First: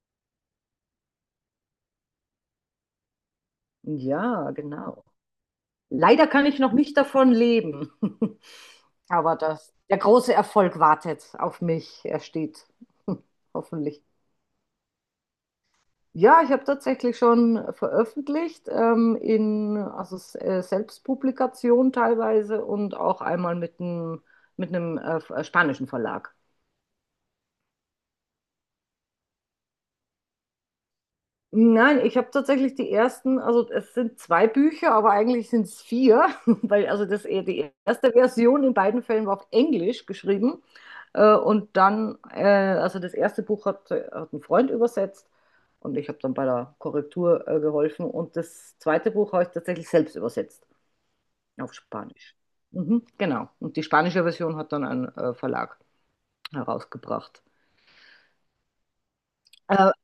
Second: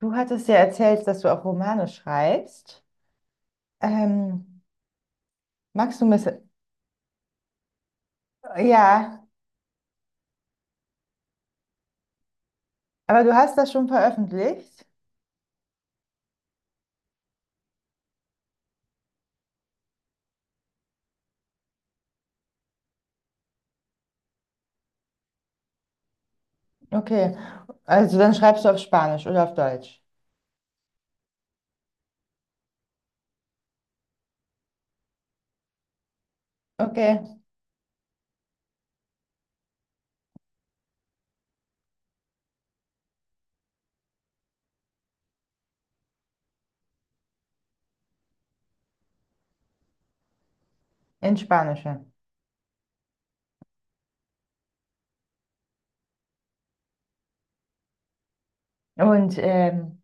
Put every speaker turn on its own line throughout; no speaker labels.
Du hattest ja erzählt, dass du auch Romane schreibst.
Ja,
Ähm,
genau.
Magst du ein
Leider kann
bisschen?
ich noch nicht davon leben,
Ja,
aber das, der große Erfolg wartet auf mich. Er steht,
aber du hast das schon
hoffentlich.
veröffentlicht?
Ja, ich habe tatsächlich schon veröffentlicht, in also Selbstpublikation teilweise und auch einmal mit einem mit einem spanischen Verlag.
Okay, also dann schreibst du auf Spanisch oder auf Deutsch.
Nein, ich habe tatsächlich die ersten, also es sind zwei Bücher, aber eigentlich sind es vier, weil also
Okay,
die erste Version in beiden Fällen war auf Englisch geschrieben und dann also das erste Buch hat ein Freund übersetzt und ich habe dann bei der Korrektur geholfen und das zweite Buch habe ich tatsächlich selbst übersetzt
in
auf
Spanisch. Ja.
Spanisch. Mhm, genau, und die spanische Version hat dann ein Verlag herausgebracht.
Und
Äh,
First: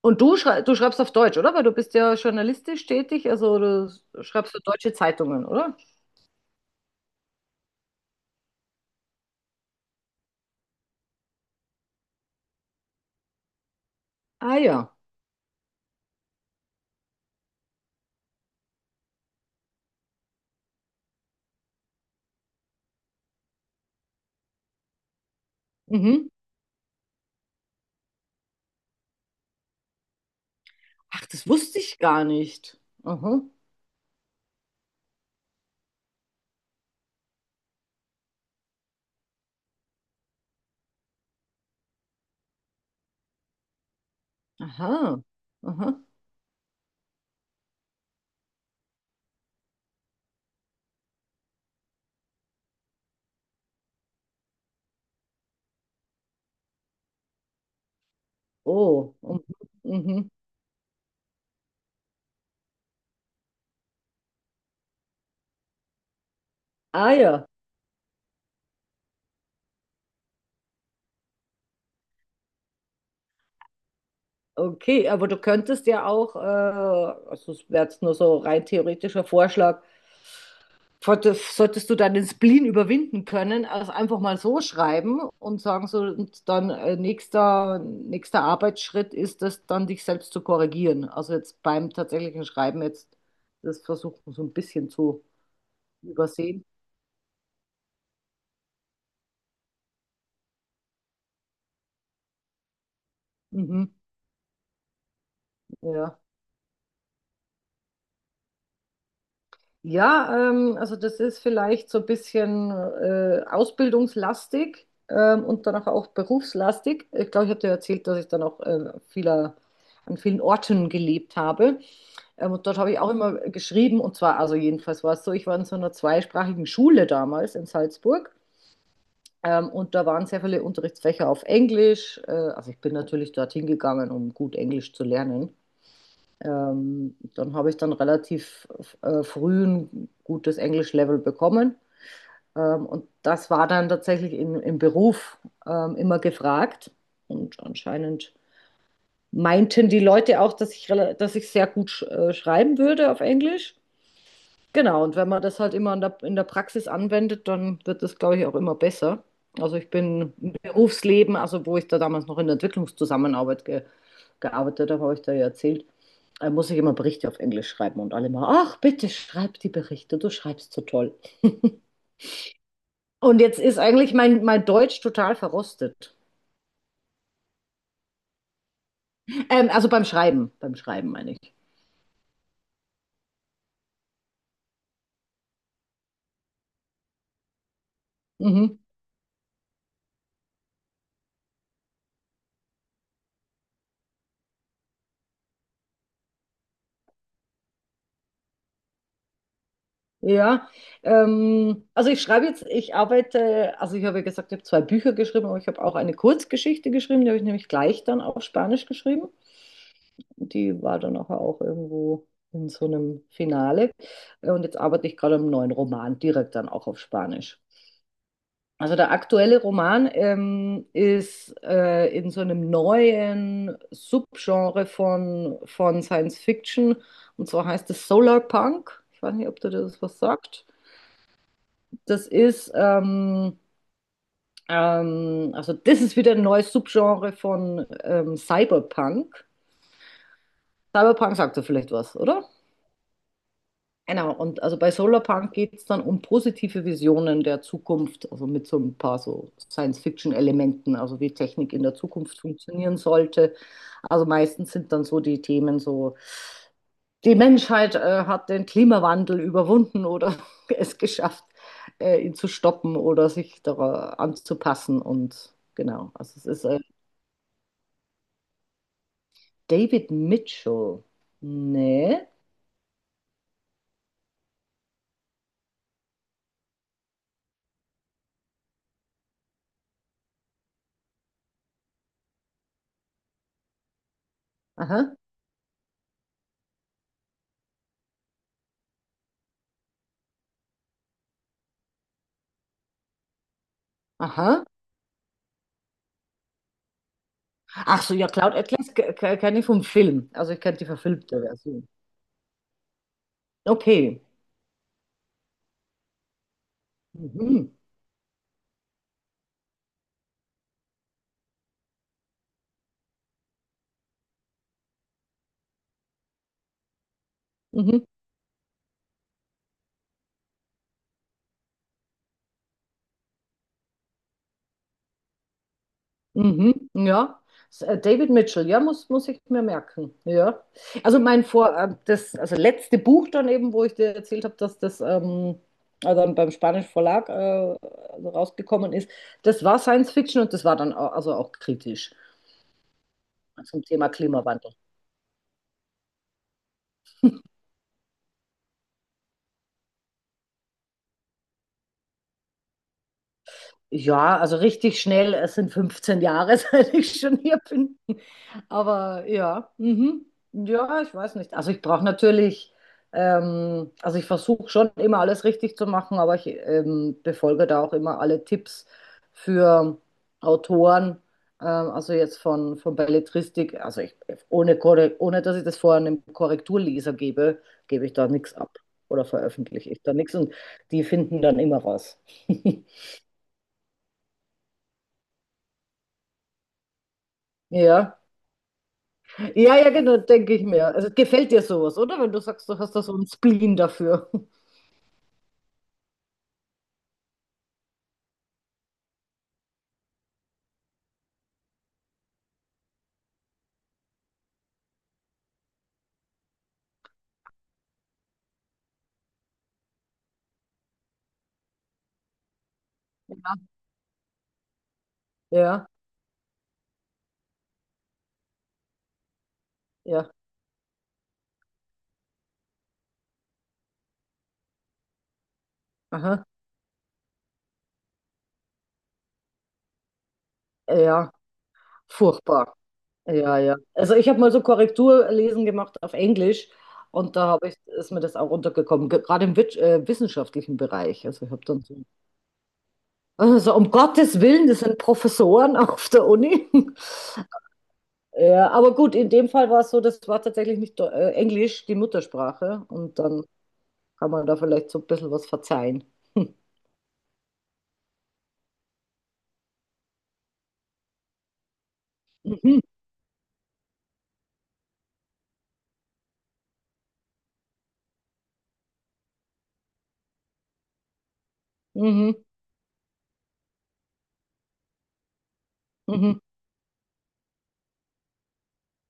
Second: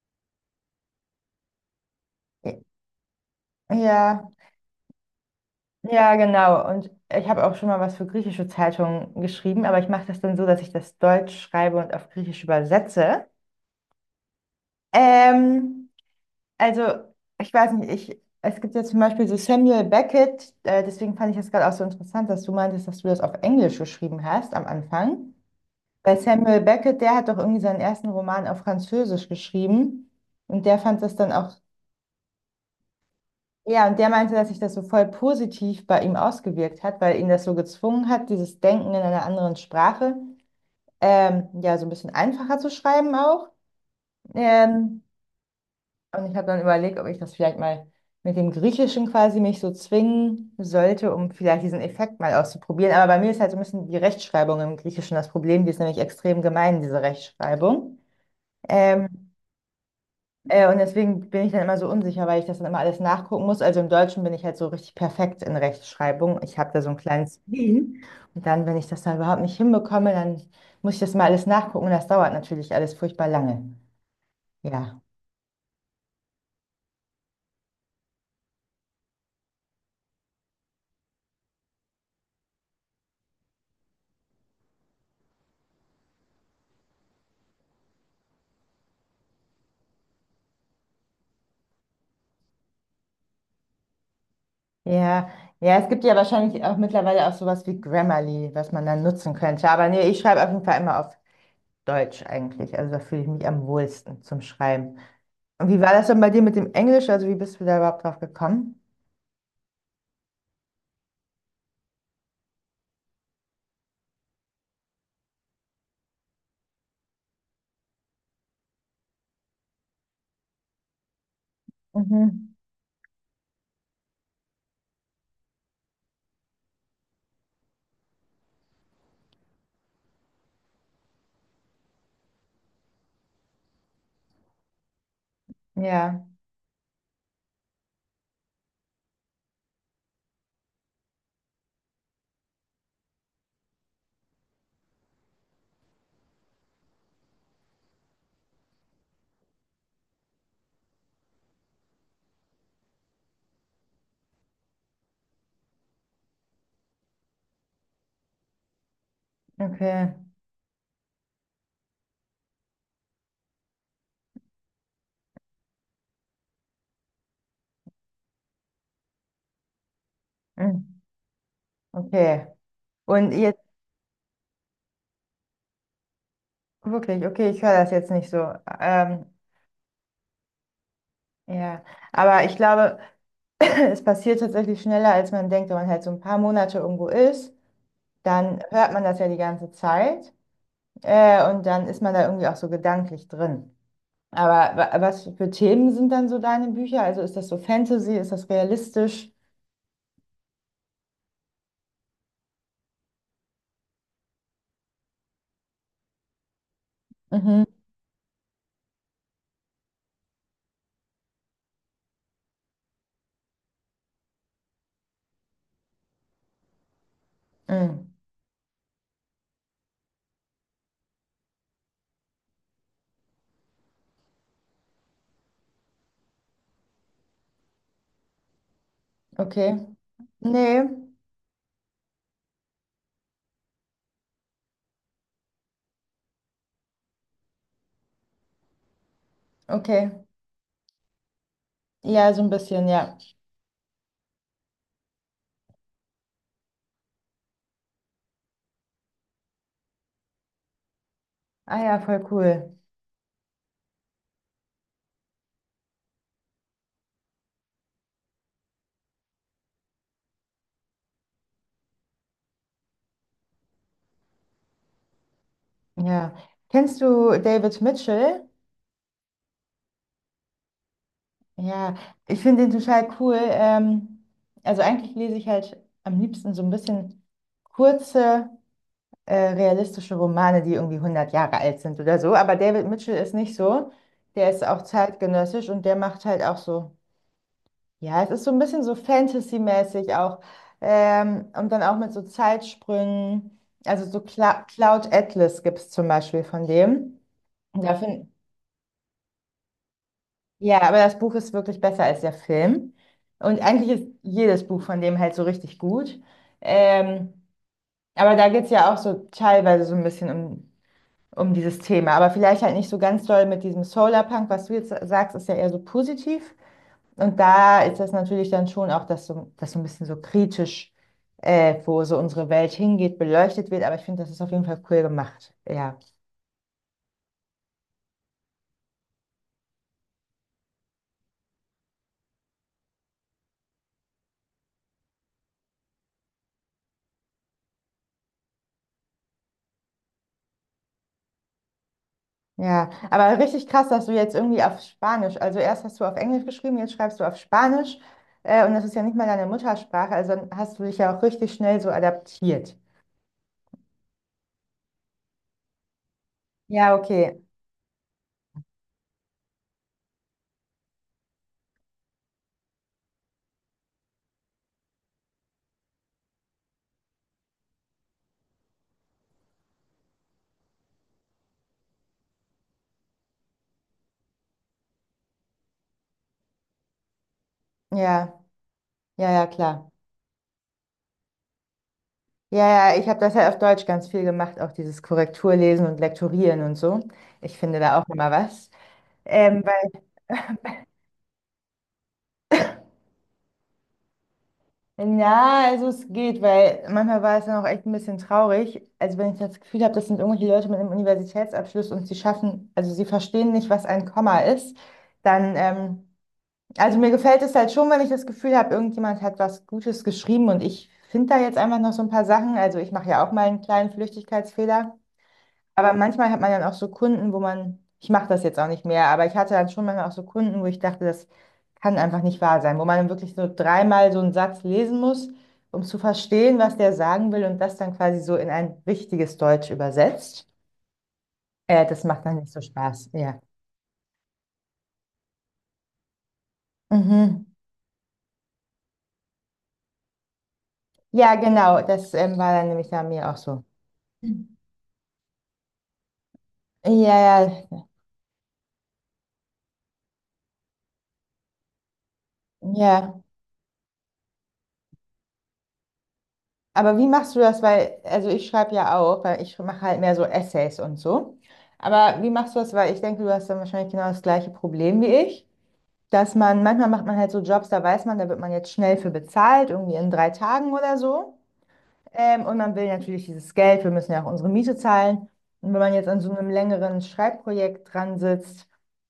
Und du schreibst auf Deutsch, oder? Weil du bist ja journalistisch tätig, also du
ja,
schreibst für deutsche Zeitungen, oder?
ja, genau. Und ich habe auch schon mal was für griechische Zeitungen geschrieben, aber ich mache das dann so, dass ich das Deutsch schreibe und auf Griechisch übersetze.
Ah ja.
Ähm, Also, ich weiß nicht, ich, es gibt ja zum Beispiel so Samuel Beckett, deswegen fand ich das gerade auch so interessant, dass du meintest, dass du das auf Englisch geschrieben hast am Anfang. Weil
Mhm.
Samuel Beckett, der hat doch irgendwie seinen ersten Roman auf Französisch geschrieben und der fand das
Ach,
dann
das
auch,
wusste ich gar nicht. Aha.
ja, und der meinte, dass sich das so voll positiv bei ihm ausgewirkt hat, weil ihn das so gezwungen hat, dieses Denken in einer anderen Sprache, ja, so ein bisschen einfacher zu schreiben auch. Ähm,
Aha. Aha.
Und ich habe dann überlegt, ob ich das vielleicht mal mit dem Griechischen quasi mich so zwingen sollte, um vielleicht diesen Effekt mal auszuprobieren. Aber bei mir ist halt so ein bisschen die Rechtschreibung im Griechischen das Problem. Die ist nämlich extrem gemein, diese Rechtschreibung.
Oh.
Ähm,
Mhm. Mhm.
und deswegen bin ich dann immer so unsicher, weil ich das dann immer alles nachgucken muss. Also im Deutschen bin ich halt so richtig perfekt in Rechtschreibung. Ich habe da so ein
Ah
kleines
ja.
Spleen. Und dann, wenn ich das dann überhaupt nicht hinbekomme, dann muss ich das mal alles nachgucken. Und das dauert natürlich alles furchtbar lange. Ja.
Okay, aber du könntest ja auch, also es wäre jetzt nur so rein theoretischer Vorschlag, solltest du dann den Spleen überwinden können, also einfach mal so schreiben und sagen so, und dann nächster Arbeitsschritt ist es dann, dich selbst zu korrigieren. Also jetzt beim tatsächlichen Schreiben jetzt das versuchen so ein bisschen zu
Ja, ja, es gibt ja wahrscheinlich
übersehen.
auch mittlerweile auch sowas wie Grammarly, was man dann nutzen könnte. Aber nee, ich schreibe auf jeden Fall immer auf Deutsch eigentlich. Also da fühle ich mich am
Mhm,
wohlsten zum Schreiben. Und wie war das
ja.
denn bei dir mit dem Englisch? Also wie bist du da überhaupt drauf gekommen?
Ja, also das ist vielleicht so ein bisschen ausbildungslastig und danach auch berufslastig. Ich glaube, ich habe dir erzählt, dass ich dann auch an vielen Orten gelebt habe.
Mhm.
Und dort habe ich auch immer geschrieben, und zwar, also jedenfalls war es so, ich war in so einer zweisprachigen Schule damals in Salzburg. Und da waren sehr viele Unterrichtsfächer auf Englisch. Also ich bin natürlich dorthin gegangen, um gut Englisch zu lernen.
Ja,
Dann habe ich dann relativ früh ein gutes Englisch-Level bekommen. Und das war dann tatsächlich im Beruf immer gefragt. Und anscheinend meinten die Leute auch, dass dass ich sehr gut schreiben würde auf Englisch. Genau, und wenn man das halt immer in in der Praxis anwendet, dann wird das, glaube ich, auch immer besser. Also ich
okay.
bin im Berufsleben, also wo ich da damals noch in der Entwicklungszusammenarbeit ge gearbeitet habe, habe ich da ja erzählt, muss ich immer Berichte auf Englisch schreiben und alle mal, ach, bitte schreib die Berichte, du schreibst so
Mhm.
toll.
Okay. Und
Und jetzt
jetzt
ist eigentlich mein Deutsch total verrostet.
wirklich, okay, ich höre das jetzt nicht so. Ähm,
Also beim Schreiben meine ich.
ja, aber ich glaube, es passiert tatsächlich schneller, als man denkt, wenn man halt so ein paar Monate irgendwo ist, dann
Mhm.
hört man das ja die ganze Zeit. Und dann ist man da irgendwie auch so gedanklich drin. Aber was für Themen sind dann so deine Bücher? Also ist das so Fantasy? Ist das realistisch?
Ja, also ich schreibe jetzt, ich arbeite, also ich habe ja gesagt, ich habe zwei Bücher geschrieben, aber ich habe auch eine Kurzgeschichte geschrieben, die habe ich
Mhm.
nämlich gleich dann auf Spanisch geschrieben. Die war dann nachher auch irgendwo in so einem Finale. Und jetzt arbeite ich gerade am neuen Roman, direkt dann auch auf Spanisch.
Mhm.
Also der aktuelle Roman ist in so einem neuen Subgenre von Science Fiction, und zwar heißt es Solarpunk. Ich weiß nicht, ob dir
Okay.
das was sagt.
Nee.
Das ist, also das ist wieder ein neues Subgenre von Cyberpunk.
Okay.
Cyberpunk sagt ja vielleicht was,
Ja, so
oder?
ein bisschen, ja.
Genau, und also bei Solarpunk geht es dann um positive Visionen der Zukunft, also mit so ein paar so Science-Fiction-Elementen, also wie Technik
Ah
in der
ja, voll
Zukunft
cool.
funktionieren sollte. Also meistens sind dann so die Themen so die Menschheit hat den Klimawandel überwunden oder es geschafft, ihn zu stoppen oder sich daran anzupassen. Und genau, also
Ja.
es ist
Kennst du David Mitchell?
David Mitchell.
Ja,
Nee.
ich finde den total cool. Also eigentlich lese ich halt am liebsten so ein bisschen kurze. Realistische Romane, die irgendwie 100 Jahre alt sind oder so. Aber David Mitchell ist nicht so. Der ist auch
Aha.
zeitgenössisch und der macht halt auch so, ja, es ist so ein bisschen so Fantasy-mäßig auch. Und dann auch mit so Zeitsprüngen. Also so Cla
Aha.
Cloud Atlas gibt es zum Beispiel von dem. Und
Ach so, ja, Cloud Atlas kenne ich vom Film. Also ich kenne
ja,
die
aber das Buch
verfilmte
ist wirklich
Version.
besser als der Film. Und eigentlich ist
Okay.
jedes Buch von dem halt so richtig gut. Ähm,
Mhm.
aber da geht es ja auch so teilweise so ein bisschen um dieses Thema. Aber vielleicht halt nicht so ganz doll mit diesem Solarpunk, was du jetzt sagst, ist ja eher so positiv. Und da ist
Mhm.
das natürlich dann schon auch, dass so ein bisschen so kritisch, wo so unsere Welt hingeht, beleuchtet wird. Aber ich finde, das ist auf jeden Fall cool gemacht. Ja.
Mhm, ja. David Mitchell, ja, muss ich mir merken. Ja. Also also letzte Buch dann eben, wo ich dir erzählt habe, dass das dann beim spanischen Verlag also rausgekommen ist, das war Science Fiction und das war dann also auch kritisch
Ja, aber richtig
zum
krass, dass
Thema
du jetzt irgendwie
Klimawandel.
auf Spanisch, also erst hast du auf Englisch geschrieben, jetzt schreibst du auf Spanisch, und das ist ja nicht mal deine Muttersprache, also dann hast du dich ja auch richtig schnell so adaptiert.
Ja, also richtig schnell, es sind 15 Jahre, seit
Ja,
ich schon
okay.
hier bin. Aber ja, mhm. Ja, ich weiß nicht. Also ich brauche natürlich, also ich versuche schon immer alles richtig zu machen, aber ich befolge da auch immer alle Tipps für Autoren, also jetzt von Belletristik, also ich, ohne, Korre- ohne dass ich das vorher einem Korrekturleser gebe, gebe ich da
Ja,
nichts ab oder
ja, ja, klar.
veröffentliche ich da nichts und die finden dann immer raus.
Ja, ja, ich habe das ja auf Deutsch ganz viel gemacht, auch dieses Korrekturlesen und Lektorieren und so. Ich finde da auch
Ja.
immer was. Ähm,
Ja, ja,
weil,
genau, denke ich mir. Also gefällt dir sowas, oder? Wenn du sagst, du hast da so einen Spleen dafür.
na, also es geht, weil manchmal war es dann auch echt ein bisschen traurig. Also wenn ich das Gefühl habe, das sind irgendwelche Leute mit einem Universitätsabschluss und sie schaffen, also sie verstehen nicht, was ein Komma ist, dann, ähm, also mir gefällt es halt schon, wenn ich das Gefühl habe, irgendjemand hat was Gutes geschrieben und ich finde da jetzt einfach noch so ein paar Sachen. Also ich mache ja auch mal einen kleinen Flüchtigkeitsfehler.
Ja,
Aber manchmal hat man dann auch so Kunden, wo man, ich mache das jetzt auch nicht mehr, aber ich hatte dann schon manchmal auch so
ja,
Kunden, wo ich dachte, das kann einfach nicht wahr sein, wo man dann wirklich so dreimal so einen Satz lesen muss, um zu
aha,
verstehen, was der sagen will und das dann quasi so in ein richtiges Deutsch übersetzt.
ja,
Das macht dann nicht so
furchtbar.
Spaß, ja.
Ja, ja. Also ich habe mal so Korrekturlesen gemacht auf Englisch und
Mhm.
da habe ist mir das auch runtergekommen, gerade im wissenschaftlichen Bereich.
Ja,
Also ich habe dann
genau,
so,
das war dann nämlich bei mir auch so.
also um Gottes Willen, das sind Professoren auf der Uni.
Ja, ja,
Ja, aber gut, in dem Fall war es so, das war tatsächlich nicht Englisch, die Muttersprache und
ja.
dann kann man da vielleicht so ein bisschen was verzeihen.
Aber wie machst du das? Weil, also ich schreibe ja auch, weil ich mache halt mehr so Essays und so. Aber wie machst du das?
Mhm,
Weil ich denke, du hast dann wahrscheinlich genau das gleiche Problem wie ich, dass man, manchmal macht man halt so Jobs, da weiß man, da wird man jetzt schnell für bezahlt, irgendwie in 3 Tagen oder so.
mhm,
Und man will natürlich dieses Geld, wir müssen ja auch unsere Miete zahlen. Und wenn man jetzt an so
mhm,
einem längeren Schreibprojekt dran sitzt,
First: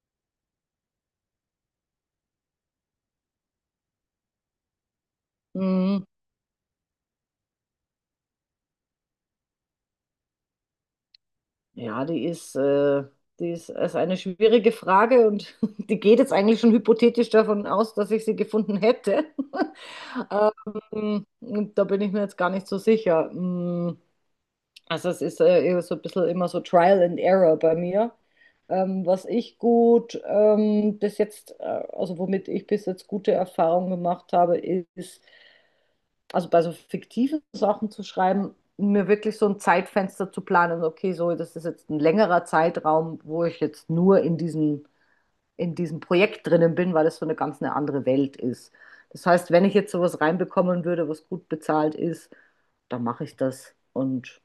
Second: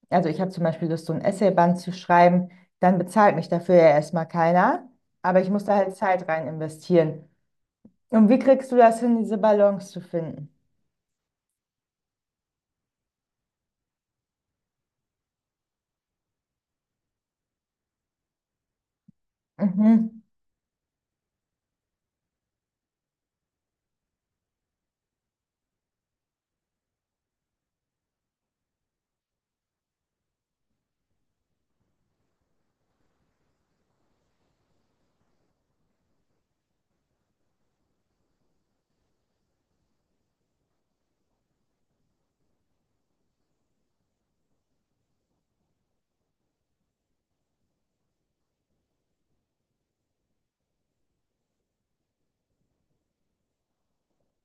also ich habe zum Beispiel Lust, so ein Essayband zu schreiben, dann bezahlt mich dafür ja erstmal keiner. Aber ich muss da halt
mhm.
Zeit rein investieren. Und wie kriegst du das hin, diese Balance zu finden?
Ja, die ist, ist eine schwierige Frage und die geht jetzt eigentlich schon hypothetisch davon aus, dass ich sie gefunden hätte.
Mhm.
Und da bin ich mir jetzt gar nicht so sicher. Mm, also es ist eher so ein bisschen immer so Trial and Error bei mir. Was ich gut bis jetzt, Also womit ich bis jetzt gute Erfahrungen gemacht habe, ist also bei so fiktiven Sachen zu schreiben, mir wirklich so ein Zeitfenster zu planen, okay, so, das ist jetzt ein längerer Zeitraum, wo ich jetzt nur in diesem Projekt drinnen bin, weil es so eine ganz eine andere Welt ist. Das heißt, wenn ich jetzt sowas reinbekommen würde, was gut bezahlt ist, dann mache ich das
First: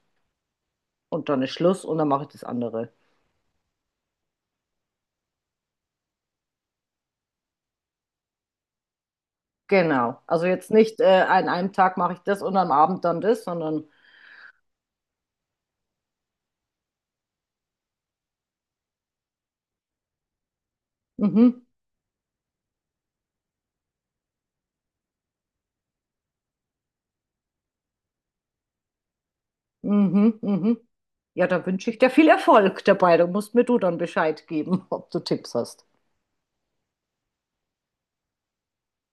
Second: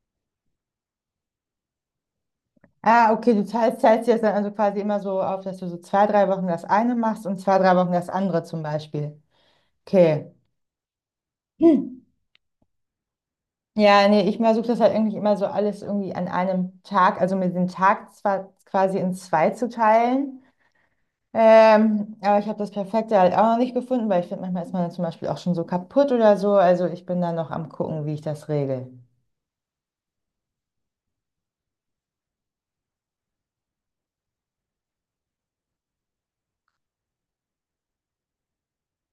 und dann ist Schluss und dann mache ich das andere.
Ah, okay, du teilst dir das dann also quasi immer so auf, dass du so zwei, drei Wochen das eine machst und zwei, drei Wochen das andere zum Beispiel.
Genau.
Okay.
Also jetzt nicht an einem Tag
Hm.
mache ich das und am Abend dann das, sondern
Ja, nee, ich versuche das halt irgendwie immer so alles irgendwie an einem Tag, also mir den Tag zwar quasi in zwei zu teilen,
mhm.
aber ich habe das Perfekte halt auch noch nicht gefunden, weil ich finde, manchmal ist man dann zum Beispiel auch schon so kaputt oder so. Also ich bin da noch am gucken, wie ich das regel.
Mhm, mhm. Ja, da wünsche ich dir viel Erfolg dabei. Da musst mir du dann Bescheid geben, ob du Tipps hast.